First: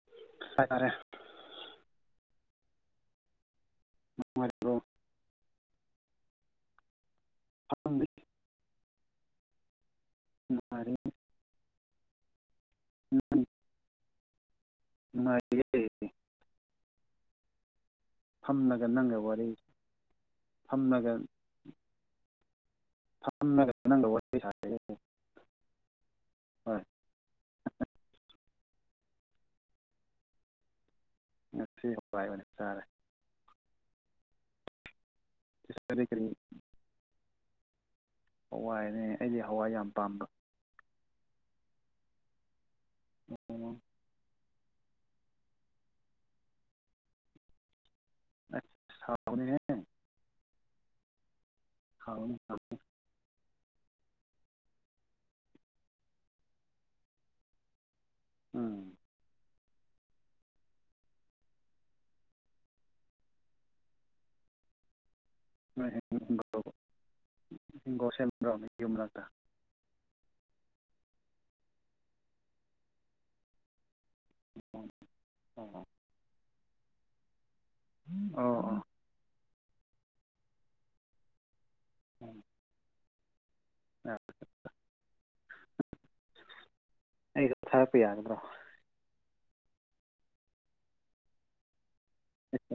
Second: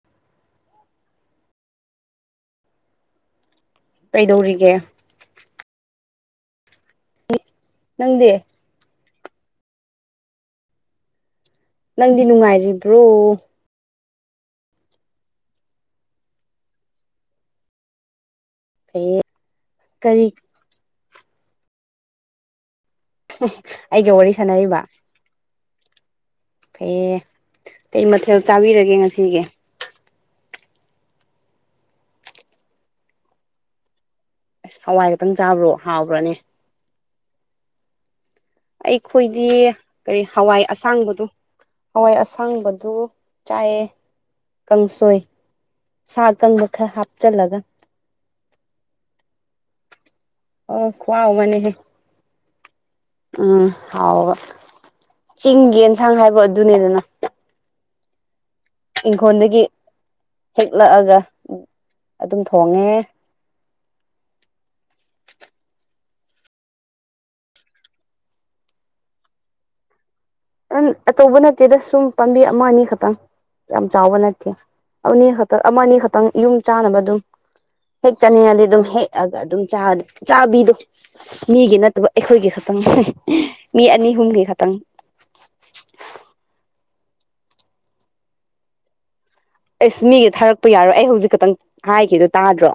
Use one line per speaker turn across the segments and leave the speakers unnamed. [unintelligible] ꯅꯨꯡꯉꯥꯏꯔꯤꯕ꯭ꯔꯣ
ꯀꯩꯗꯧꯔꯤꯒꯦ
ꯐꯝꯂꯤ
ꯅꯪꯗꯤ
[unintelligible]
ꯅꯪꯗꯤ ꯅꯨꯡꯉꯥꯏꯔꯤꯕ꯭ꯔꯣ
ꯅꯨꯡꯉꯥꯏ [unintelligible] ꯐꯝꯃꯒ ꯅꯪꯒ
ꯐꯩꯌꯦ
ꯋꯥꯔꯤ
ꯀꯔꯤ
ꯐꯝꯃꯒ ꯐꯝꯃꯒ ꯅꯪꯒꯥ
ꯑꯩꯒ
ꯋꯥꯔꯤ ꯁꯥꯔꯤ
ꯁꯥꯟꯅꯔꯤꯕ ꯐꯩꯌ‌ꯦ ꯀꯩ ꯃꯊꯦꯜ ꯆꯥꯕꯤꯔꯒꯦ ꯉꯁꯤꯒꯤ
ꯉꯁꯤ ꯍꯋꯥꯏ ꯑꯣꯏꯅ ꯆꯥꯔꯦ
ꯑꯁ ꯍꯋꯥꯏ ꯈꯛꯇꯪ ꯆꯥꯕ꯭ꯔꯣ
ꯁꯤꯁꯇꯔꯗꯤ ꯀꯔꯤ
ꯍꯥꯎꯕ꯭ꯔꯅꯦ
ꯍꯋꯥꯏꯅꯦ ꯑꯩꯗꯤ
ꯑꯩꯈꯣꯏꯗꯤ
ꯍꯋꯥꯏ ꯌꯥꯝ
ꯀꯩ
ꯄꯥꯝꯕ
ꯍꯋꯥꯏ ꯑꯁꯥꯡꯕꯗꯣ ꯍꯋꯥꯏ ꯑꯁꯥꯡꯕꯗꯨ
ꯑꯣ
ꯆꯥꯏꯌꯦ ꯀꯪꯁꯣꯏ ꯁꯥ ꯑꯀꯪꯕ ꯈꯔ ꯍꯥꯞꯆꯜꯂꯒ
ꯑꯁ ꯍꯥꯎꯅꯤꯍ‌ꯦ
ꯑꯣ ꯈꯨꯍꯥꯎ ꯑꯃꯅ‌ꯦꯍꯦ
ꯍꯥꯎꯅꯤ [unintelligible]
ꯎꯝ ꯍꯥꯎꯕ ꯆꯤꯡꯒꯤ ꯑꯦꯟꯁꯥꯡ ꯍꯥꯏꯕ ꯑꯗꯨꯅꯤꯗꯅ
ꯎꯝ
ꯏꯪꯈꯣꯟꯗꯒꯤ ꯍꯦꯛꯂꯛꯑꯒ ꯑꯗꯨꯝ ꯊꯣꯡꯉꯦ
[unintelligible] ꯍꯤꯡꯒꯣꯟ ꯁ‌ꯦꯝꯕ‌꯭ꯔ‌ꯣ ꯃꯌꯨꯝꯂꯛꯇ
ꯑꯆꯧꯕ ꯅꯠꯇꯦꯗ ꯁꯨꯝ ꯄꯥꯝꯕꯤ ꯑꯃ ꯑꯅꯤ ꯈꯇꯪ ꯌꯥꯝ ꯆꯥꯎꯕ ꯅꯠꯇꯦ
ꯑꯣ
ꯑꯅꯤ ꯈꯛꯇꯪ ꯑꯃ
ꯑꯣ
ꯑꯅꯤ ꯈꯛꯇꯪ ꯏꯌꯨꯝ ꯆꯥꯅꯕ ꯑꯗꯨꯝ ꯍꯦꯛ ꯆꯥꯅꯤꯡꯉꯗꯤ
ꯑꯣ
ꯑꯗꯨꯝ ꯍꯦꯛꯑꯒ ꯑꯗꯨꯝ ꯆꯥ ꯆꯥꯕꯤꯗꯣ ꯃꯤꯒꯤ ꯅꯠꯇꯕ
ꯎꯝ
ꯑꯩꯈꯣꯏꯒꯤ ꯈꯛ ꯃꯤ ꯑꯅꯤ ꯑꯍꯨꯝꯒꯤ ꯈꯇꯪ
ꯑꯩ [unintelligible] ꯊꯥꯔꯛꯄ ꯌꯥꯒꯗ꯭ꯔꯣ
ꯑꯁ ꯃꯤꯒ ꯊꯥꯔꯛꯄ ꯌꯥꯔꯣꯏ ꯑꯩ ꯍꯧꯖꯤꯛ ꯈꯛꯇꯪ ꯍꯥꯏꯈꯤꯗꯣ ꯇꯥꯗ꯭ꯔꯣ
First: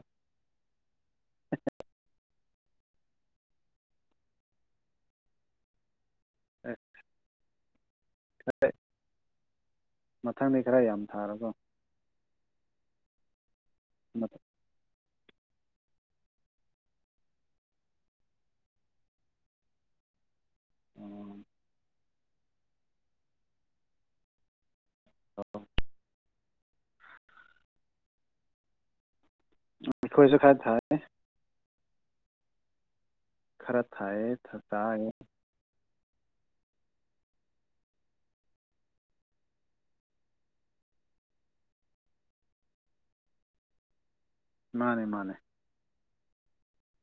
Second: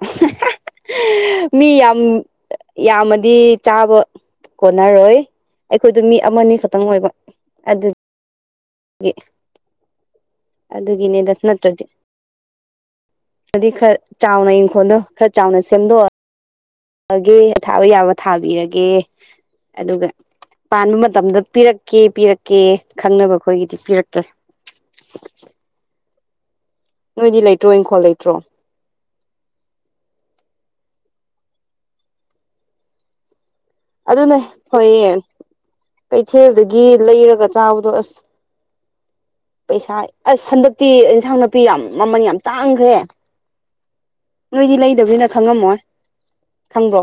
ꯃꯤ ꯌꯥꯝ ꯌꯥꯝꯃꯗꯤ ꯆꯥꯕ ꯀꯣꯟꯅꯔꯣꯏ ꯑꯩꯈꯣꯏꯗꯣ ꯃꯤ ꯑꯃꯅꯤ ꯈꯛꯇꯪ ꯑꯣꯏꯕ ꯑꯗꯨ ꯒꯤ
ꯃꯊꯪꯗꯤ ꯈꯔ ꯌꯥꯝ ꯊꯥꯔꯕꯣ
ꯅꯠꯇ꯭ꯔꯗꯤ ꯑꯗꯨꯗꯤ ꯈꯔ ꯆꯥꯎꯅ ꯏꯪꯈꯣꯜꯗꯣ ꯈꯔ ꯆꯥꯎꯅ ꯁꯦꯝꯗꯣꯛꯑ ꯑꯒꯦ ꯑ ꯊꯥꯕ ꯌꯥꯕ ꯊꯥꯕꯤꯔꯒꯦ ꯑꯗꯨꯒ ꯄꯥꯟꯕ ꯃꯇꯝꯗ
ꯑꯣ
ꯄꯤꯔꯛꯀꯦ ꯄꯤꯔꯛꯀꯦ ꯈꯪꯅꯕ ꯑꯈꯣꯏꯒꯤꯗꯤ ꯄꯤꯔꯛꯀꯦ ꯅꯣꯏꯗꯤ ꯂꯩꯇ꯭ꯔꯣ ꯏꯪꯈꯣꯜ ꯂꯩꯇ꯭ꯔꯣ
ꯑꯈꯣꯏꯁꯨ ꯈꯥꯏ ꯊꯥꯏ ꯈꯔ ꯊꯥꯏ
ꯑꯗꯨꯅꯦ
ꯆꯥꯏ
ꯍꯣꯏꯌꯦ ꯀꯩꯊꯦꯜꯗꯒꯤ ꯂꯩꯔꯒ ꯆꯥꯕꯗꯣ ꯑꯁ ꯄꯩꯁꯥ ꯑꯁ ꯍꯟꯗꯛꯇꯤ ꯏꯟꯁꯥꯡ ꯅꯥꯄꯤ ꯌꯥꯝ ꯃꯃꯜ ꯌꯥꯝ ꯇꯥꯡꯒ꯭ꯔꯦ ꯅꯣꯏꯗꯤ
ꯃꯥꯅꯦ
ꯂꯩꯗꯕꯅꯤꯅ
ꯃꯥꯅꯦ
ꯈꯪꯉꯝꯃꯣꯏ ꯈꯪꯕ꯭ꯔꯣ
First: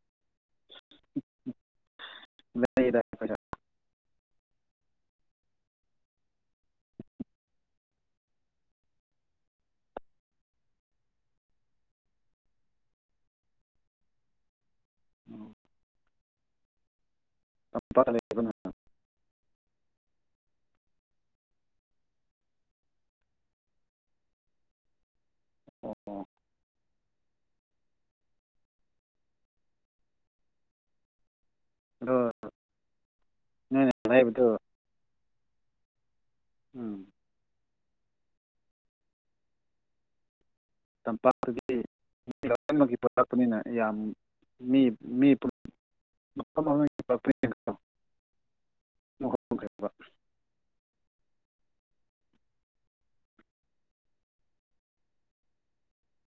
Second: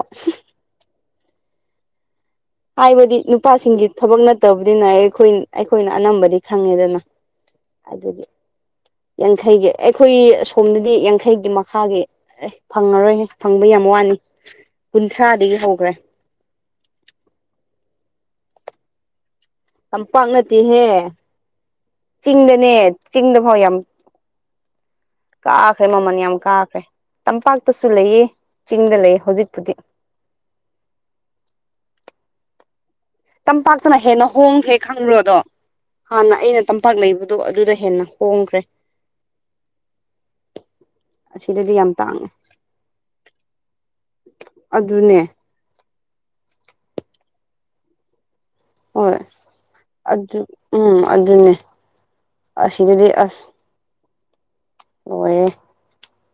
[unintelligible] ꯂꯩꯗ
ꯍꯥꯏꯕꯗꯤ
ꯑꯩꯈꯣꯏꯁꯨ
ꯅꯨꯄꯥꯁꯤꯡꯒꯤ ꯊꯕꯛ ꯅꯠꯇꯕꯅꯤꯅ ꯑꯩꯈꯣꯏ ꯑꯩꯈꯣꯏꯅ ꯑꯅꯝꯕꯗꯤ ꯈꯪꯉꯦꯗꯅ ꯑꯗꯨꯒꯤ ꯌꯥꯡꯈꯩꯒꯤ ꯑꯩꯈꯣꯏ ꯑꯁꯣꯝꯗꯗꯤ ꯌꯥꯡꯈꯩꯒꯤ ꯃꯈꯥꯒꯤ ꯑꯦ ꯐꯪꯉꯔꯣꯏꯍꯦ ꯐꯪꯕ ꯌꯥꯝ ꯋꯥꯅꯤ
ꯎꯝ
ꯀꯨꯟꯊ꯭ꯔꯥꯗꯒꯤ ꯍꯧꯈ꯭ꯔꯦ
[unintelligible]
ꯌꯥꯝ ꯄꯥꯛꯅꯠꯇꯦꯍꯦ ꯆꯤꯡꯗꯅꯦ ꯆꯤꯡꯗꯐꯥꯎ ꯌꯥꯝ ꯀꯥꯈ꯭ꯔꯦ ꯃꯃꯜ
ꯑꯣ
ꯌꯥꯝ ꯀꯥꯈ꯭ꯔꯦ ꯇꯝꯄꯥꯛꯇꯁꯨ ꯂꯩꯌꯦ ꯆꯤꯡꯗ ꯂꯩꯌꯦ ꯍꯧꯖꯤꯛꯄꯨꯗꯤ
ꯑꯗꯣ ꯅꯣꯏꯅ
ꯇꯝꯄꯥꯛꯇꯅ ꯍꯦꯟꯅ
ꯂꯩꯕꯗꯨ
ꯍꯣꯡꯈ꯭ꯔꯦ ꯈꯪꯕ꯭ꯔꯣꯗꯣ ꯍꯥꯟꯅ ꯑꯩꯅ ꯇꯝꯄꯥꯛ
ꯎꯝ
ꯂꯩꯕꯗꯣ ꯑꯗꯨꯗ ꯍꯦꯟꯅ ꯍꯣꯡꯈ꯭ꯔꯦ ꯑꯁꯤꯗꯗꯤ
ꯇꯝꯄꯥꯛꯇꯗꯤ
ꯌꯥꯝ ꯇꯥꯡꯉꯦ
ꯃꯤ ꯂꯣꯏꯃꯒꯤ ꯄꯨꯟꯂꯛꯄꯅꯤꯅ ꯌꯥꯝ ꯃꯤ
ꯑꯗꯨꯅꯦ
ꯃꯤ ꯄꯨꯟ ꯃꯐꯝ [unintelligible]
ꯍꯣꯏ
ꯑꯃꯨꯛ ꯍꯣꯡꯈ꯭ꯔꯦꯕ
ꯑꯗꯨ ꯎꯝ ꯑꯗꯨꯅꯦ ꯑꯁꯤꯗꯗꯤ ꯑꯁ ꯑꯣꯏꯌꯦ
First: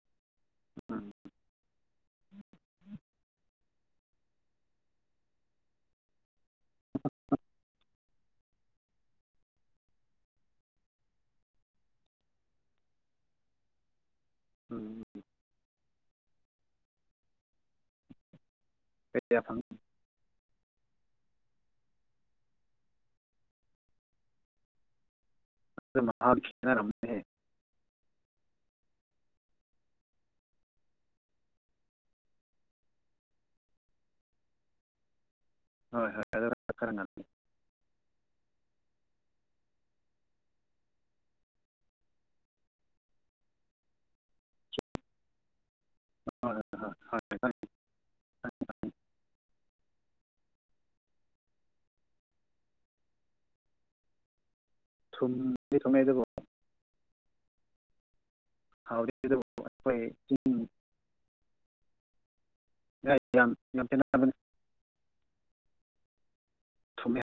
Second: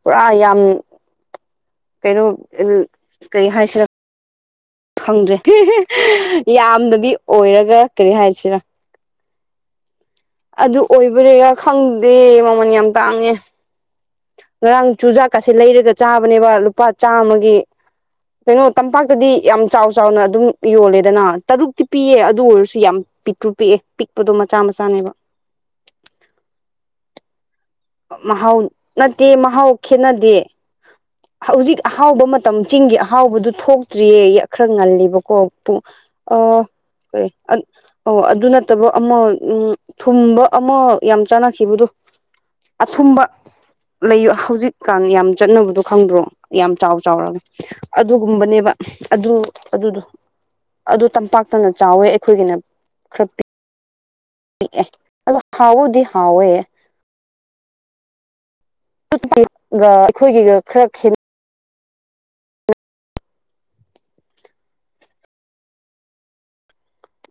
ꯄꯨꯔꯥ ꯌꯥꯝ
ꯎꯝ
ꯀꯩꯅꯣ ꯀꯩ ꯍꯥꯏꯁꯤꯔ ꯈꯪꯗ꯭ꯔꯦ ꯌꯥꯝꯅꯗꯤ ꯑꯣꯏꯔꯒ ꯀꯔꯤ ꯍꯥꯏꯁꯤꯔ ꯑꯗꯨ ꯑꯣꯏꯕꯔꯤꯔꯥ ꯈꯪꯗꯦ ꯃꯃꯜ ꯌꯥꯝ ꯇꯥꯡꯉꯦ ꯉꯔꯥꯡ
ꯎꯝ
ꯆꯨꯖꯥꯛꯀꯁꯤ ꯂꯩꯔꯒ ꯆꯥꯕꯅꯦꯕ ꯂꯨꯄꯥ ꯆꯥꯃꯒꯤ ꯀꯩꯅꯣ ꯇꯝꯄꯥꯛꯇꯗꯤ
ꯀꯌꯥ ꯐꯪ
ꯌꯥꯝ ꯆꯥꯎ ꯆꯥꯎꯅ ꯑꯗꯨꯝ ꯌꯣꯜꯂꯦꯗꯅ ꯇꯔꯨꯛꯇꯤ ꯄꯤꯌꯦ ꯑꯗꯨ ꯑꯣꯏꯔꯁꯨ ꯌꯥꯝ ꯄꯤꯛꯇ꯭ꯔꯨ ꯄꯤꯛꯑꯦ ꯄꯤꯛꯄꯗꯣ ꯃꯆꯥ ꯃꯆꯥꯅꯦꯕ
[unintelligible]
ꯃꯍꯥꯎ ꯅꯠꯇꯦ ꯃꯍꯥꯎ ꯈꯦꯠꯅꯗꯦ ꯍꯧꯖꯤꯛ ꯑꯍꯥꯎꯕ ꯃꯇꯝ ꯆꯤꯡꯒꯤ ꯑꯍꯥꯎꯕꯗꯨ ꯊꯣꯛꯇ꯭ꯔꯤꯌꯦ ꯈꯔ ꯉꯜꯂꯤꯕꯀꯣ ꯄꯨꯡ
ꯍꯣꯏ ꯍꯣꯏ ꯑꯗꯨ
ꯑꯣ
ꯈꯔ ꯉꯜꯂꯤ
ꯀꯩ ꯑꯣ ꯑꯗꯨ ꯅꯠꯇꯕ ꯑꯃ ꯎꯝ ꯊꯨꯝꯕ ꯑꯃ ꯌꯥꯝ ꯆꯥꯟꯅꯈꯤꯕꯗꯣ ꯑꯊꯨꯝꯕ ꯂꯩ ꯍꯧꯖꯤꯛꯀꯥꯟ ꯌꯥꯝ ꯆꯠꯅꯕꯗꯣ ꯈꯪꯗ꯭ꯔꯣ
ꯍꯣꯏ
ꯌꯥꯝ
ꯍꯣꯏ
ꯆꯥꯎ
ꯍꯣꯏ
ꯆꯥꯎꯔꯕꯅꯦ
ꯈꯪꯉꯤ ꯈꯪꯉꯤ
ꯑꯗꯨꯒꯨꯝꯕꯅꯦꯕ
ꯈꯪꯉꯤ
ꯑꯗꯨ ꯑꯗꯨꯗꯣ ꯑꯗꯨ ꯇꯝꯄꯥꯛꯇꯅ ꯆꯥꯎꯋꯦ ꯑꯩꯈꯣꯏꯒꯤꯅ ꯈꯔ ꯄꯤꯛ ꯄꯤꯛꯑꯦ ꯑꯣ
ꯊꯨꯝꯗꯤ ꯊꯨꯝꯃꯦ
ꯍꯥꯎꯕꯕꯨꯗꯤ
ꯑꯗꯨꯕꯨ
ꯍꯥꯎꯋꯦ
ꯍꯥꯎꯗꯦ ꯑꯗꯨꯕꯨ
[unintelligible]
ꯑꯩꯈꯣꯏ
ꯑꯈꯣꯏꯒꯤꯒ
ꯆꯤꯡ
ꯈꯔ ꯈꯦꯠꯅ
[unintelligible]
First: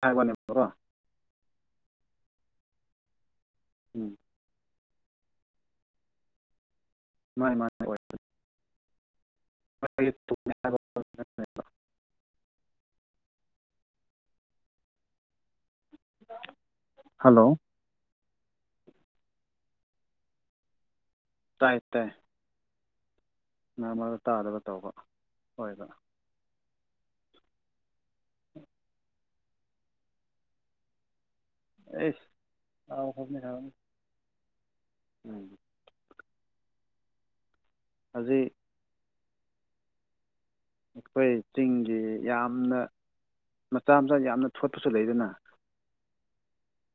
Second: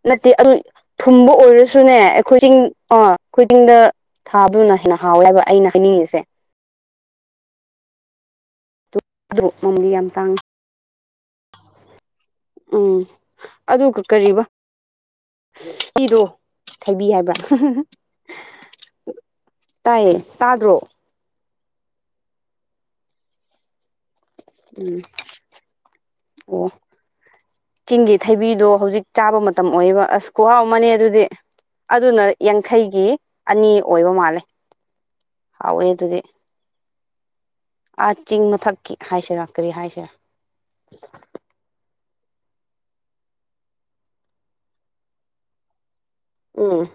ꯍꯥꯏꯕ
ꯅꯠꯇꯦ ꯑꯗꯨ
ꯋꯥꯅꯦꯕꯀꯣ
ꯊꯨꯝꯕ ꯑꯣꯏꯔꯁꯨꯅꯦ ꯑꯩꯈꯣꯏ ꯆꯤꯡ ꯑ ꯑꯩꯈꯣꯏ ꯆꯤꯡꯗ
ꯎꯝ
ꯊꯥꯕꯗꯨꯅ ꯍꯦꯟꯅ ꯍꯥꯎꯋꯦ ꯍꯥꯏꯕ ꯑꯩꯅ ꯍꯥꯏꯅꯤꯡꯉꯤꯁꯦ
ꯃꯥꯅꯤ [unintelligible]
ꯑꯗꯨ ꯃꯃꯜꯗꯤ ꯌꯥꯝ ꯇꯥꯡꯉꯤ꯫
[unintelligible]
ꯎꯝ ꯑꯗꯨꯒ ꯀꯔꯤꯕ ꯄꯤꯗꯣ ꯊꯩꯕꯤ ꯍꯥꯏꯕ꯭ꯔꯥ
ꯍꯜꯂꯣ
ꯇꯥꯏꯌꯦ ꯇꯥꯗ꯭ꯔꯣ
ꯇꯥꯏ ꯇꯥꯏ ꯃꯔꯛ ꯃꯔꯛ ꯇꯥꯗꯕ ꯇꯧꯕ
ꯎꯝ
ꯍꯣꯏꯕ꯫
ꯑꯣ ꯆꯤꯡꯒꯤ ꯊꯩꯕꯤꯗꯣ ꯍꯧꯖꯤꯛ ꯆꯥꯕ ꯃꯇꯝ ꯑꯣꯏꯌꯦꯕ ꯑꯁ ꯈꯨꯍꯥꯎ ꯑꯃꯅꯦ ꯑꯗꯨꯗꯤ꯫ ꯑꯗꯨꯅ
ꯑꯩꯁ
ꯌꯥꯡꯈꯩꯒꯤ
ꯍꯥꯎꯈ꯭ꯔꯕꯅꯤ
ꯑꯅꯤ
ꯍꯥꯎꯈ꯭ꯔꯕꯅꯤ
ꯑꯣꯏꯕ ꯃꯥꯜꯂꯦ
ꯎꯝ
ꯍꯥꯎꯋꯦ ꯑꯗꯨꯗꯤ꯫ ꯑꯥ ꯆꯤꯡ
ꯍꯧꯖꯤꯛ
ꯃꯊꯛꯀꯤ ꯍꯥꯏꯁꯤꯔꯥ ꯀꯔꯤ ꯍꯥꯏꯁꯤꯔꯥ
ꯑꯩꯈꯣꯏ ꯆꯤꯡꯒꯤ ꯌꯥꯝꯅ ꯃꯆꯥ ꯃꯆꯥ ꯌꯥꯝꯅ ꯊꯣꯠꯄꯁꯨ ꯂꯩꯗꯅ
ꯎꯝ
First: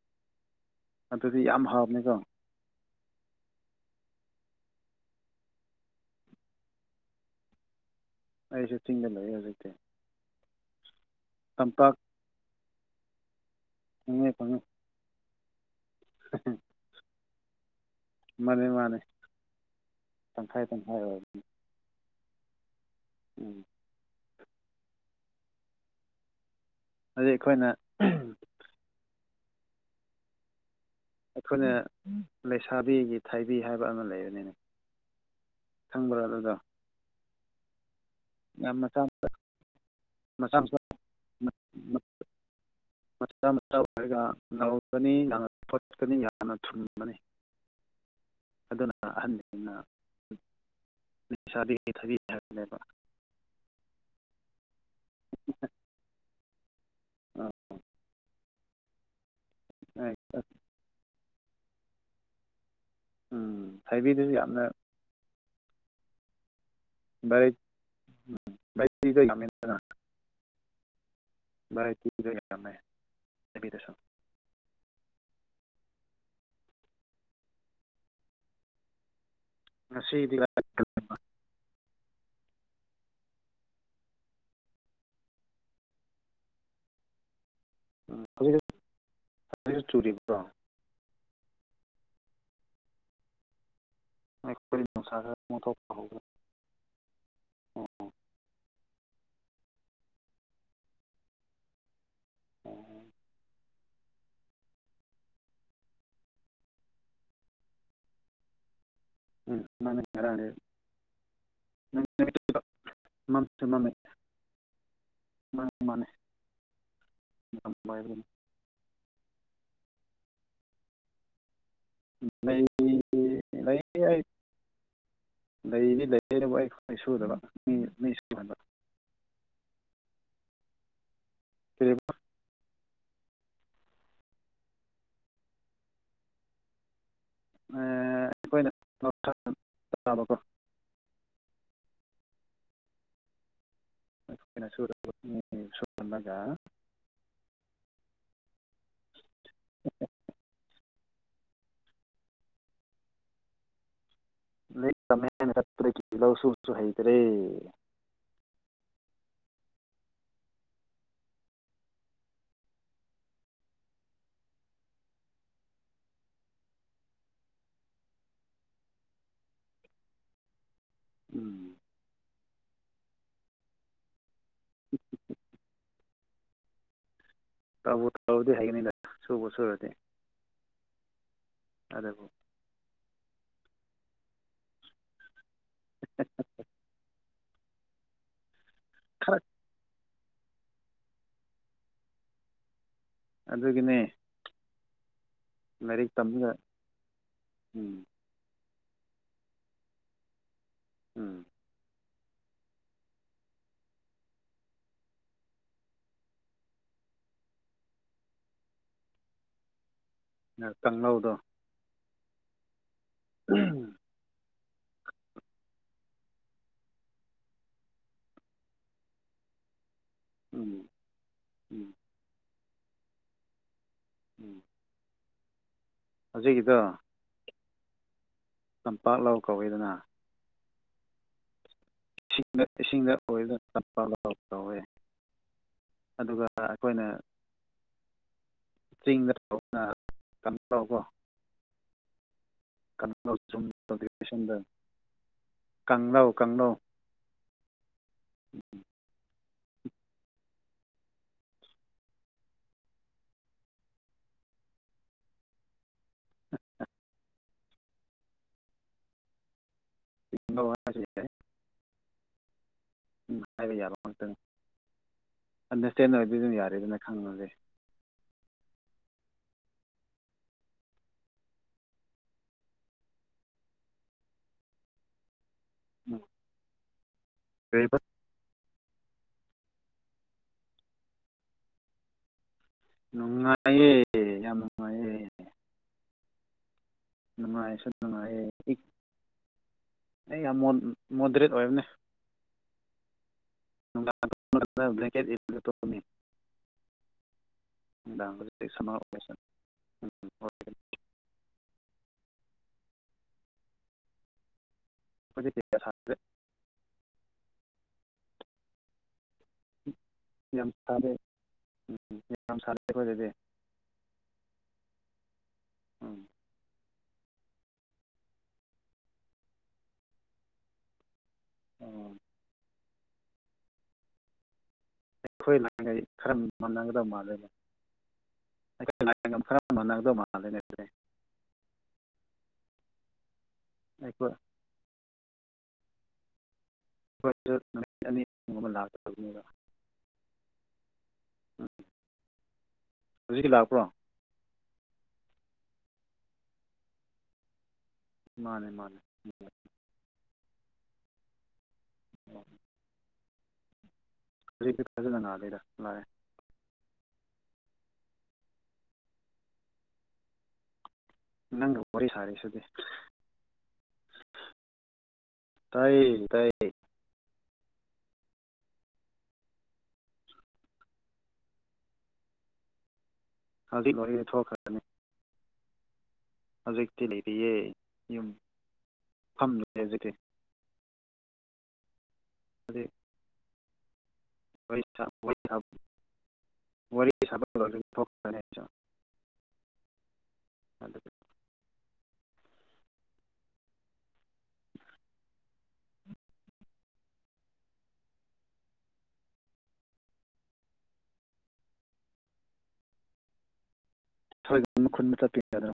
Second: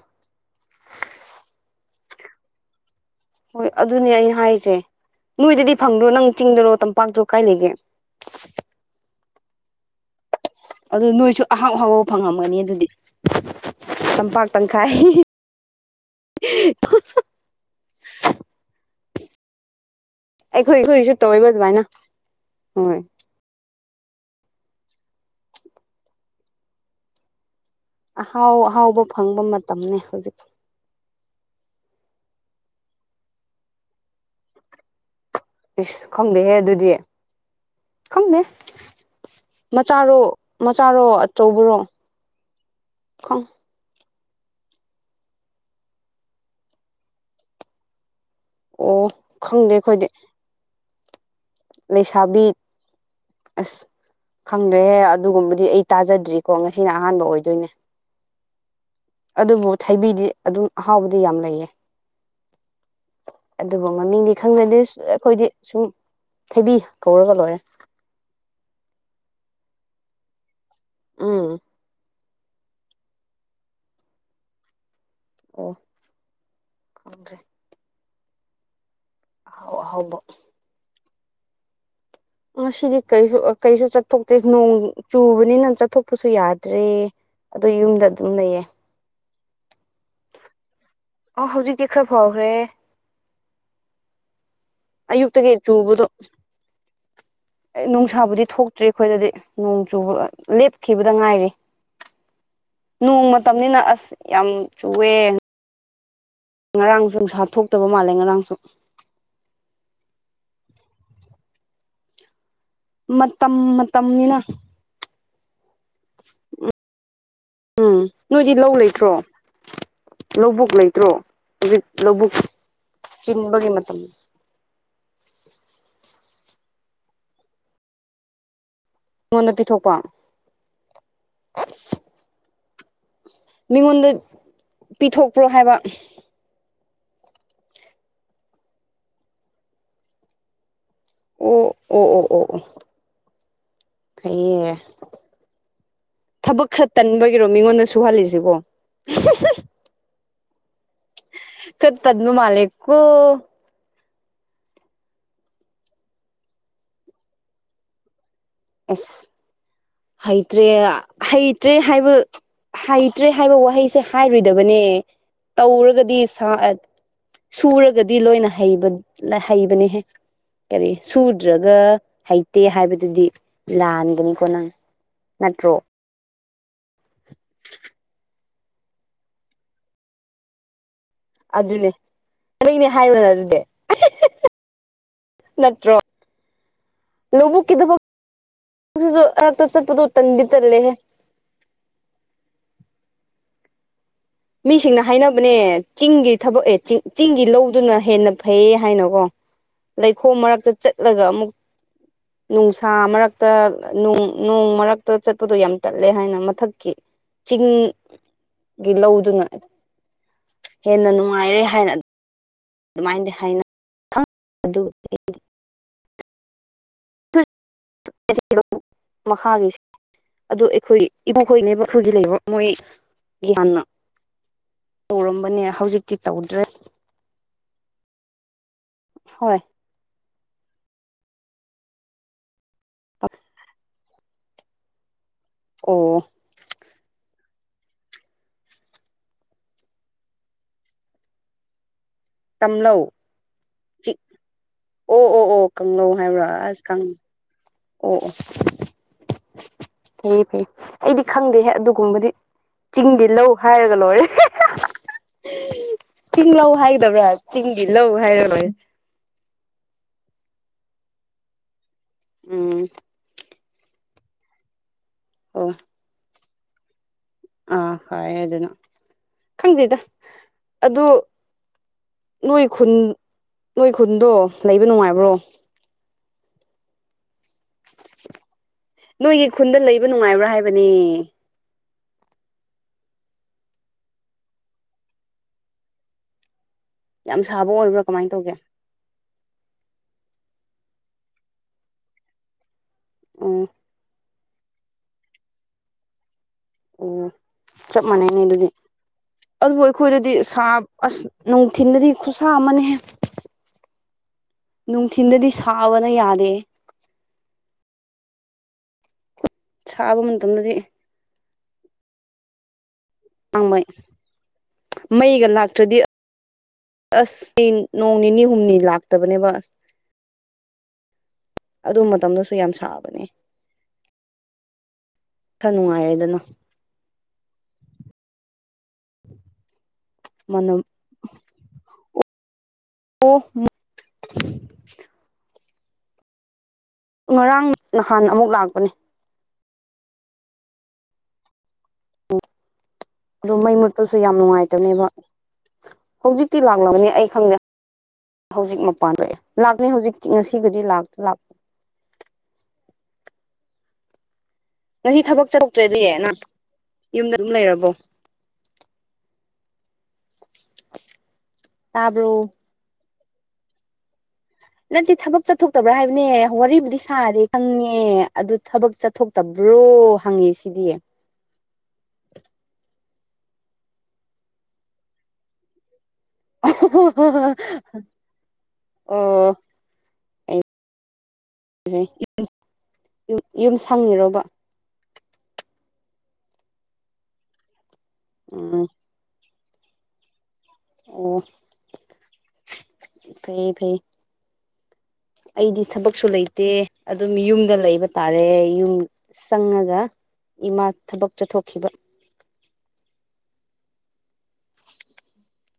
ꯑꯗꯨꯗꯤ ꯌꯥꯝ ꯍꯥꯎꯕꯅꯤꯀꯣ
ꯍꯣꯏ ꯑꯗꯨꯅꯦ ꯑꯩꯅ ꯍꯥꯏꯔꯤꯁꯦ ꯅꯣꯏꯗꯗꯤ ꯐꯪꯗ꯭ꯔꯣ ꯅꯪ ꯆꯤꯡꯗꯔꯣ ꯇꯝꯄꯥꯛꯇꯣ ꯀꯥꯏ ꯂꯩꯒꯦ?
ꯑꯩꯁꯨ ꯆꯤꯡꯗ ꯂꯩꯌꯦ ꯍꯧꯖꯤꯛꯇꯤ꯫
ꯑꯗꯨ ꯅꯣꯏꯁꯨ ꯑꯍꯥꯎ
ꯇꯝꯄꯥꯛ
ꯑꯍꯥꯎꯕ ꯐꯪꯉꯝꯒꯅꯤ ꯑꯗꯨꯗꯤ
ꯐꯪꯉꯦ
ꯇꯝꯄꯥꯛ
ꯐꯪꯉꯦ
ꯇꯪꯈꯥꯏ
ꯃꯥꯅꯦ ꯃꯥꯅꯦ ꯇꯪꯈꯥꯏ
ꯑꯩꯈꯣꯏ
ꯇꯪꯈꯥꯏ
ꯑꯩꯈꯣꯏꯁꯨ
ꯑꯣꯏꯕꯅꯤ
ꯇꯧꯋꯦꯕ ꯑꯗꯨꯃꯥꯏꯅ ꯍꯣꯏ꯫
ꯎꯝ ꯑꯗꯨ ꯑꯩꯈꯣꯏꯅ
ꯑꯍꯥꯎ ꯑꯍꯥꯎꯕ ꯐꯪꯕ ꯃꯇꯝꯅꯦ ꯍꯧꯖꯤꯛ꯫
ꯑꯩꯈꯣꯏꯅ ꯂꯩꯁꯥꯕꯤꯒꯤ ꯊꯩꯕꯤ ꯍꯥꯏꯕ ꯑꯃ ꯂꯩꯕꯅꯤꯅꯦ꯫
ꯏꯁ
ꯈꯪꯕ꯭ꯔꯥ
ꯈꯪꯗꯦꯍꯦ
ꯑꯗꯨꯗꯣ
ꯑꯗꯨꯗꯤ ꯈꯪꯗꯦ
ꯌꯥꯝ ꯃꯆꯥ
ꯃꯆꯥꯔꯣ
ꯃꯆꯥ ꯃꯆꯥ
ꯃꯆꯥꯔꯣ ꯑꯆꯧꯕꯔꯣ ꯈꯪ
[unintelligible] ꯑꯗꯨꯅ
ꯑꯣ ꯈꯪꯗꯦ
ꯑꯍꯟꯁꯤꯡꯅ
ꯑꯈꯣꯏꯗꯤ꯫
[unintelligible]
ꯂꯩꯁꯥꯕꯤ
ꯍꯥꯏꯕꯅꯦꯕ
ꯑꯁ ꯈꯪꯗ꯭ꯔꯦꯍꯦ ꯑꯗꯨꯒꯨꯝꯕꯗꯤ ꯑꯩ ꯇꯥꯖꯗ꯭ꯔꯤ꯫ ꯀꯣ ꯉꯁꯤꯅ ꯑꯍꯥꯟꯕ ꯑꯣꯏꯗꯣꯏꯅꯦ ꯑꯗꯨꯕꯨ ꯊꯩꯕꯤꯗꯤ ꯑꯗꯨꯝ ꯑꯍꯥꯎꯕ ꯌꯥꯝ ꯂꯩꯌꯦ
ꯎꯝ
ꯑꯗꯨꯕꯨ ꯃꯃꯤꯡꯗꯤ
ꯊꯕꯤꯗꯨꯁꯨ ꯌꯥꯝꯅ
ꯈꯪꯅꯗꯤꯁ ꯑꯩꯈꯣꯏꯗꯤ ꯁꯨꯝ ꯊꯩꯕꯤ ꯀꯧꯔꯒ ꯂꯣꯏꯔꯦ
[unintelligible]
ꯎꯝ
[unintelligible]
ꯑꯣ ꯈꯪꯗ꯭ꯔꯦ ꯑꯍꯥꯎ ꯑꯍꯥꯎꯕ
ꯉꯁꯤꯗꯤ [unintelligible]
ꯉꯁꯤꯗꯤ ꯀꯔꯤꯁꯨ ꯑ ꯀꯔꯤꯁꯨ ꯆꯠꯊꯣꯛꯇꯦ ꯅꯣꯡ ꯆꯨꯕꯅꯤꯅ ꯆꯠꯊꯣꯛꯄꯁꯨ ꯌꯥꯗ꯭ꯔꯦ꯫ ꯑꯗꯨ ꯌꯨꯝꯗ
ꯎꯝ
ꯑꯗꯨꯝ
ꯍꯧꯖꯤꯛ
ꯂꯩꯌꯦ꯫
[unintelligible] ꯆꯨꯔꯤꯕ꯭ꯔꯣ
ꯑ ꯍꯧꯖꯤꯛꯇꯤ ꯈꯔ ꯐꯈ꯭ꯔꯦ ꯫
ꯑꯩꯈꯣꯏ ꯅꯨꯡꯁꯥ ꯈꯔ
ꯑꯌꯨꯛꯇꯒꯤ
ꯑꯃꯨꯛ ꯊꯣꯛꯄ
ꯆꯨꯕꯗꯣ
ꯍꯧꯈ꯭ꯔꯦ
ꯑꯦ
ꯑꯣ
ꯅꯨꯡꯁꯥꯕꯨꯗꯤ ꯊꯣꯛꯇ꯭ꯔꯤ ꯑꯩꯈꯣꯏꯗꯗꯤ ꯅꯣꯡ ꯆꯨꯕ ꯂꯦꯞꯈꯤꯕꯗ ꯉꯥꯏꯔꯤ
ꯑꯣ
ꯅꯣꯡ ꯃꯇꯝꯅꯤꯅ ꯑꯁ ꯌꯥꯝ ꯆꯨꯋꯦ ꯉꯔꯥꯡꯁꯨ ꯅꯨꯡꯁꯥ ꯊꯣꯛꯇꯕ ꯃꯥꯜꯂꯦ ꯉꯔꯥꯡꯁꯨ
ꯎꯝ ꯃꯥꯅꯦ ꯉꯔꯥꯡꯗꯩ ꯅꯪ ꯅꯃꯤꯠꯇꯣ ꯎꯗꯣ
ꯃꯇꯝ ꯃꯇꯝꯅꯤꯅ
ꯃꯥꯅꯦ ꯃꯥꯅꯦ ꯃꯇꯝ
ꯎꯝ
ꯋꯥꯏꯕꯒꯤ
ꯅꯣꯏ ꯗꯤ ꯂꯧ ꯂꯩꯇ꯭ꯔꯣ ꯂꯧꯕꯨꯛ ꯂꯩꯇ꯭ꯔꯣ ꯍꯧꯖꯤꯛ ꯂꯧꯕꯨꯛ
ꯂꯩ
ꯆꯤꯟꯕꯒꯤ
ꯂꯩ
ꯃꯇꯝ
ꯑꯩ ꯂꯩꯗꯤ ꯂꯩꯕꯨ ꯑꯩ ꯑꯩ ꯁꯨꯗꯕ ꯃꯤ ꯃꯤ ꯁꯨꯍꯟꯕ
ꯃꯤꯉꯣꯟꯗ ꯄꯤꯊꯣꯛꯄ
ꯀꯔꯤꯕ
ꯃꯤꯉꯣꯟꯗ ꯄꯤꯊꯣꯛꯄ꯭ꯔꯣ ꯍꯥꯏꯕ
ꯑꯩꯈꯣꯏꯅ ꯂꯧꯁꯥꯟ ꯆꯥꯕꯀꯣ
ꯑꯣ ꯑꯣ ꯑꯣ ꯑꯣ ꯑꯣ
ꯑꯩꯈꯣꯏꯅ
ꯐꯩꯌꯦ
ꯁꯨꯗꯕ ꯃꯤ ꯁꯨꯍꯜꯂꯒ
ꯊꯕꯛ ꯈ꯭ꯔ ꯇꯟꯕꯒꯤꯔꯣ ꯃꯤꯉꯣꯟꯗ ꯁꯨꯍꯜꯂꯤꯁꯤꯕꯣ
[unintelligible]
ꯈꯔ ꯇꯟꯕ ꯃꯥꯜꯂꯦꯀꯣ
ꯂꯥꯏꯔꯤꯛ ꯇꯝꯃꯦ ꯍꯥꯏꯅ ꯆꯠꯄꯗꯒꯤ ꯂꯧ ꯁꯨꯕꯁꯨ ꯍꯩꯇ꯭ꯔꯦ
ꯑꯁ ꯍꯩꯇ꯭ꯔꯦ ꯍꯩꯇ꯭ꯔꯦ ꯍꯥꯏꯕ ꯍꯩꯇ꯭ꯔꯦ ꯍꯥꯏꯕ ꯋꯥꯍꯩꯁꯦ ꯍꯥꯏꯔꯣꯏꯗꯕꯅꯦ ꯇꯧꯔꯒꯗꯤ ꯁꯥ ꯁꯨꯔꯒꯗꯤ ꯂꯣꯏꯅ ꯍꯩꯕ ꯍꯩꯕꯅꯤꯍꯦ ꯀꯔꯤ
ꯎꯝ
ꯁꯨꯗ꯭ꯔꯒ ꯍꯩꯇꯦ ꯍꯥꯏꯕꯗꯨꯗꯤ ꯂꯥꯟꯒꯅꯤꯀꯣ ꯅꯪ ꯅꯠꯇ꯭ꯔꯣ
ꯇ ꯇꯧꯔꯗꯤ ꯍꯥꯏꯒꯅꯤꯗ ꯁꯨꯕ ꯁꯨꯔꯗꯤ
ꯑꯗꯨꯅꯦ
ꯑꯗꯨꯕꯨ
ꯀꯩꯅꯦ ꯍꯥꯏꯔꯣꯅ ꯑꯗꯨꯗꯤ ꯅꯠꯇ꯭ꯔꯣ ꯂꯨꯕꯨꯨ ꯀꯗꯕ ꯁꯨ
ꯈꯔ
ꯔꯛꯇ ꯆꯠꯄꯗ ꯎ ꯇꯟꯗꯤ ꯇꯜꯂꯦ ꯍꯦ
ꯑꯗꯨꯒꯤꯅꯦ
ꯃꯤꯁꯤꯡꯅ ꯍꯥꯏꯅꯕꯅꯦ
ꯂꯥꯏꯔꯤꯛ
ꯆꯤꯡꯒꯤ
ꯇꯝꯃꯒ
ꯊꯕꯛ ꯑꯦ ꯆꯤꯡꯒꯤ ꯂꯧꯗꯨꯅ
ꯎꯝ
ꯍꯦꯟꯅ ꯐꯩꯌꯦ ꯍꯥꯏꯅꯀꯣ ꯂꯩꯈꯣꯝ ꯃꯔꯛꯇ ꯆꯠꯂꯒ
ꯎꯝ
ꯑꯃꯨꯛ ꯅꯨꯡꯁꯥ ꯃꯔꯛꯇ ꯅꯣꯡ ꯃꯔꯛꯇ ꯆꯠꯄꯗꯣ ꯌꯥꯝ ꯇꯠꯂꯦ ꯍꯥꯏꯅ ꯃꯊꯛꯀꯤ ꯆꯤꯡꯒꯤ ꯂꯧꯗꯨꯅ ꯍꯦꯟꯅ
ꯀꯥꯡꯂꯧꯗꯣ
ꯅꯨꯡꯉꯥꯏꯔꯦ ꯍꯥꯏꯅ ꯑꯗꯨꯃꯥꯏꯅꯗꯤ ꯍꯥꯏꯅ
ꯎꯝ
ꯑꯗꯨ ꯃꯈꯥꯒꯤ ꯑꯗꯨ
ꯎꯝ
ꯑꯩꯈꯣꯏ ꯏꯕꯣꯈꯣꯏꯅꯦ
ꯎꯝ
ꯃꯈꯥꯒꯤ ꯂꯩꯕ ꯃꯣꯏ ꯒ꯭ꯅꯥꯅ
ꯎꯝ
ꯇꯧꯔꯝꯕꯅꯦ ꯍꯧꯖꯤꯛꯇꯤ ꯇꯧꯗ꯭ꯔꯦ
ꯇꯝꯄꯥꯛ ꯂꯥꯎ
ꯍꯣꯏ
ꯀꯧꯋꯏꯗꯅ ꯏꯁꯤꯡꯗ ꯏꯁꯤꯡꯗ ꯑꯣꯏꯔꯒ ꯆꯞ ꯇꯧꯋꯦ
ꯑꯣ
ꯑꯗꯨꯒ ꯑꯩꯈꯣꯏꯅ ꯆꯤꯡꯗ ꯇꯧꯕꯅ ꯀꯩꯅꯣ ꯀ‌ꯣ
ꯇꯝꯂꯧ
ꯀꯪꯂꯥꯎ ꯖꯨꯝ
ꯆ
ꯀꯜꯇꯤꯚꯦꯁꯟꯗ
ꯑꯣ ꯑꯣ ꯑꯣ ꯀꯪꯂꯧ
ꯀꯪꯂꯥꯎ
ꯍꯥꯏꯕ꯭ꯔꯥ
ꯀꯪꯂꯥꯎ
ꯑꯁ ꯑꯣ
ꯎꯝ
ꯑꯣ ꯐ ꯐꯩ ꯑꯩꯗꯤ ꯈꯪꯗꯦꯍ ꯑꯗꯨꯒꯨꯝꯕꯗꯤ ꯆꯤꯡꯗꯤ ꯂꯧ ꯍꯥꯏꯔꯒ ꯂꯣꯏꯔꯦ ꯆꯤꯡ ꯂꯧ ꯍꯥꯏꯒꯗꯕ꯭ꯔꯥ ꯆꯤꯡꯒꯤ ꯂꯧ ꯍꯥꯏꯔ ꯂꯣꯏ
ꯅ [inaudible]
ꯎꯝ
ꯎꯝ ꯍꯥꯏꯕ ꯌꯥꯕ ꯉꯇꯪ
ꯑꯣ
ꯑꯟꯗꯔꯁꯇꯦꯟ ꯑꯣꯏꯕꯗꯨꯝ ꯌꯥꯔꯦꯗꯅ ꯈꯪꯉꯗꯤ
ꯑꯥ ꯐꯣꯏ ꯑꯗꯨꯅ ꯈꯪꯗꯦꯗ ꯑꯗꯨ ꯅꯣꯏ ꯈꯨꯟ ꯅꯣꯏ ꯈꯨꯟꯗꯣ ꯂꯩꯕ ꯅꯨꯡꯉꯥꯏꯕ꯭ꯔꯣ
ꯎꯝ ꯀꯔꯤꯕ
ꯅꯣꯏꯒꯤ ꯈꯨꯟꯗ ꯂꯩꯕ ꯅꯨꯡꯉꯥꯏꯕ꯭ꯔꯥ ꯍꯥꯏꯕꯅꯦ
ꯅꯨꯡꯉꯥꯏꯌꯦ ꯑꯦ ꯌꯥꯝ ꯅꯨꯡꯉꯥꯏꯌꯦ
ꯌꯥꯝ ꯁꯥꯕ
ꯅꯨꯡꯉꯥꯏꯁꯨ
ꯑꯣꯏꯕ꯭ꯔꯥ ꯀꯃꯥꯏꯅ
ꯅꯨꯡꯉꯥꯏꯑꯦ
ꯇꯧꯒꯦ
ꯏ ꯑꯩ ꯌꯥꯝ ꯃꯣ ꯃꯣꯗꯔꯦꯠ ꯑꯣꯏꯕꯅꯦ
ꯎꯝ
ꯅꯨꯛꯗꯥꯛ [inaudible]
ꯑꯣ ꯆꯞ
ꯅꯨꯡꯗꯥꯡ
ꯃꯥꯟꯅꯩꯅꯦ ꯑꯗꯨꯗꯤ
ꯍꯧꯖꯤꯛ ꯁꯝꯃꯔ ꯑꯣꯏꯕꯁꯤꯗ
ꯑꯗꯨꯕꯨ ꯑꯩꯈꯣꯏꯗꯗꯤ ꯁꯥ ꯑꯁ ꯅꯨꯡꯊꯤꯟꯗꯗꯤ ꯈꯨꯠꯁꯥ ꯑꯃꯅꯦꯍꯦ ꯅꯨꯡꯊꯤꯟꯗꯗꯤ
ꯑꯩꯈꯣꯏꯗꯤ ꯀꯌꯥ
ꯁꯥꯕꯅ
ꯁꯥꯗꯦ
ꯌꯥꯗꯦ ꯁꯥꯕꯒꯨꯝ
ꯌꯥꯝ ꯁꯥꯔꯦ ꯎꯝꯝ ꯌꯥꯝ ꯁꯥꯔꯦ ꯑꯩꯈꯣꯏ ꯑꯗꯨꯗꯤ
ꯍꯥꯡꯃꯩ ꯃꯩꯒ ꯂꯥꯛꯇ꯭ꯔꯗꯤ
ꯎꯝ
ꯑꯁ ꯑꯩ ꯅꯣꯡ ꯅꯤꯅꯤ ꯍꯨꯝꯅꯤ ꯂꯥꯛꯇꯕꯅꯦꯕ ꯑꯁ ꯑꯗꯨ
ꯑꯣ
ꯃꯇꯝꯗꯨꯁꯨ ꯌꯥꯝ ꯁꯥꯕꯅꯦ
ꯑꯩꯈꯣꯏ
ꯈꯔ
ꯂꯥꯡꯈꯩ ꯈꯔ
ꯅꯨꯡꯉꯥꯏꯔꯦꯗꯅ
ꯃꯥꯟꯅꯒꯗꯧ ꯃꯥꯜꯂꯕ ꯑꯩꯈꯣꯏ ꯂꯥꯏꯌꯦ ꯈꯔ ꯃꯥꯟꯅꯒꯗꯧ ꯃꯥꯜꯂꯦ
ꯃꯅꯝ ꯑꯣꯐ
ꯑꯩꯈꯣꯏ
ꯉꯔꯥꯡ ꯅꯍꯥꯟ ꯑꯃꯨꯛ ꯂꯥꯛꯄꯅꯦ
ꯊꯅꯤꯔ ꯑ
ꯑꯗꯨ ꯃꯩ ꯃꯨꯠꯄꯁꯨ ꯌꯥꯝ ꯅꯨꯡꯉꯥꯏꯇꯅꯦꯕ ꯍꯧꯖꯤꯛꯇꯤ ꯂꯥꯛꯂꯕꯅꯤ ꯑꯩ ꯈꯪꯗꯦ
ꯃꯥꯅꯦ
ꯍꯧꯖꯤꯛ
ꯃꯥꯅꯦ
ꯃꯄꯥꯟ ꯂꯑꯦ ꯂꯥꯛꯂ ꯍꯧꯖꯤꯛꯇꯤ ꯉꯁꯤꯒꯗꯤ ꯂꯥꯛꯇ ꯂꯥꯛꯄ
ꯎꯝ ꯍꯧꯖꯤꯛꯇꯤ ꯐꯖꯅ
ꯉꯁꯤ ꯊꯕꯛ
ꯉꯥꯜꯂꯤꯗ ꯂꯥꯛꯑꯦ
ꯆꯠꯔꯛꯇ꯭ꯔꯦ ꯅꯪ ꯌꯨꯝꯗ ꯑꯗꯨꯝ ꯂꯩꯔꯕꯣ [unintelligible]
ꯅꯪꯒ ꯋꯥꯔꯤ
ꯇꯥꯕ꯭ꯔꯣ
ꯁꯥꯔꯤꯗꯤ
ꯅꯠꯇꯦ ꯊꯕꯛ ꯆꯠꯊꯣꯛꯇꯕ꯭ꯔꯥ ꯍꯥꯏꯕꯅꯦ
ꯇꯥꯏꯌꯦ ꯇꯥꯏꯌꯦ
ꯋꯥꯔꯤꯕꯨꯗꯤ ꯁꯥꯔꯦ ꯍꯪꯉꯦ ꯑꯗꯨ ꯊꯕꯛ ꯆꯠꯊꯣꯛꯇꯕ꯭ꯔꯣ ꯍꯪꯉꯦ ꯁꯤꯗꯤ
ꯍ ꯋꯥꯔꯤꯔꯦ ꯊꯣꯛꯈꯔꯦ ꯍꯧꯖꯤꯛꯇꯤ ꯂꯩꯔꯤꯌꯦ
ꯑꯣ
ꯌꯨꯝ ꯐꯝꯗꯦ ꯍꯧꯖꯤꯛꯇꯤ
[inaudible]
ꯑꯗꯤ
ꯌꯨꯝ ꯌꯨꯝ ꯁꯪꯉꯤꯔꯣꯕ
ꯑꯣꯏꯔꯤꯊꯥ ꯍ [inaudible] ꯋꯥꯔꯤ ꯁꯥꯕ [inaudible]
ꯎꯝ
ꯑꯗꯨ
ꯑꯣ ꯐꯩ ꯐꯩ ꯑꯩꯗꯤ ꯊꯕꯛꯁꯨ ꯂꯩꯇꯦ ꯑꯗꯨꯝ ꯌꯨꯝꯗ ꯂꯩꯕ ꯇꯥꯔꯦ ꯌꯨꯝ ꯆꯪꯉꯒ ꯏꯃꯥ ꯊꯕꯛ ꯆꯠꯊꯣꯛꯈꯤꯕ
[unintelligible] ꯈꯨꯟꯗ ꯆꯠꯄꯤꯒꯗ꯭ꯔꯥ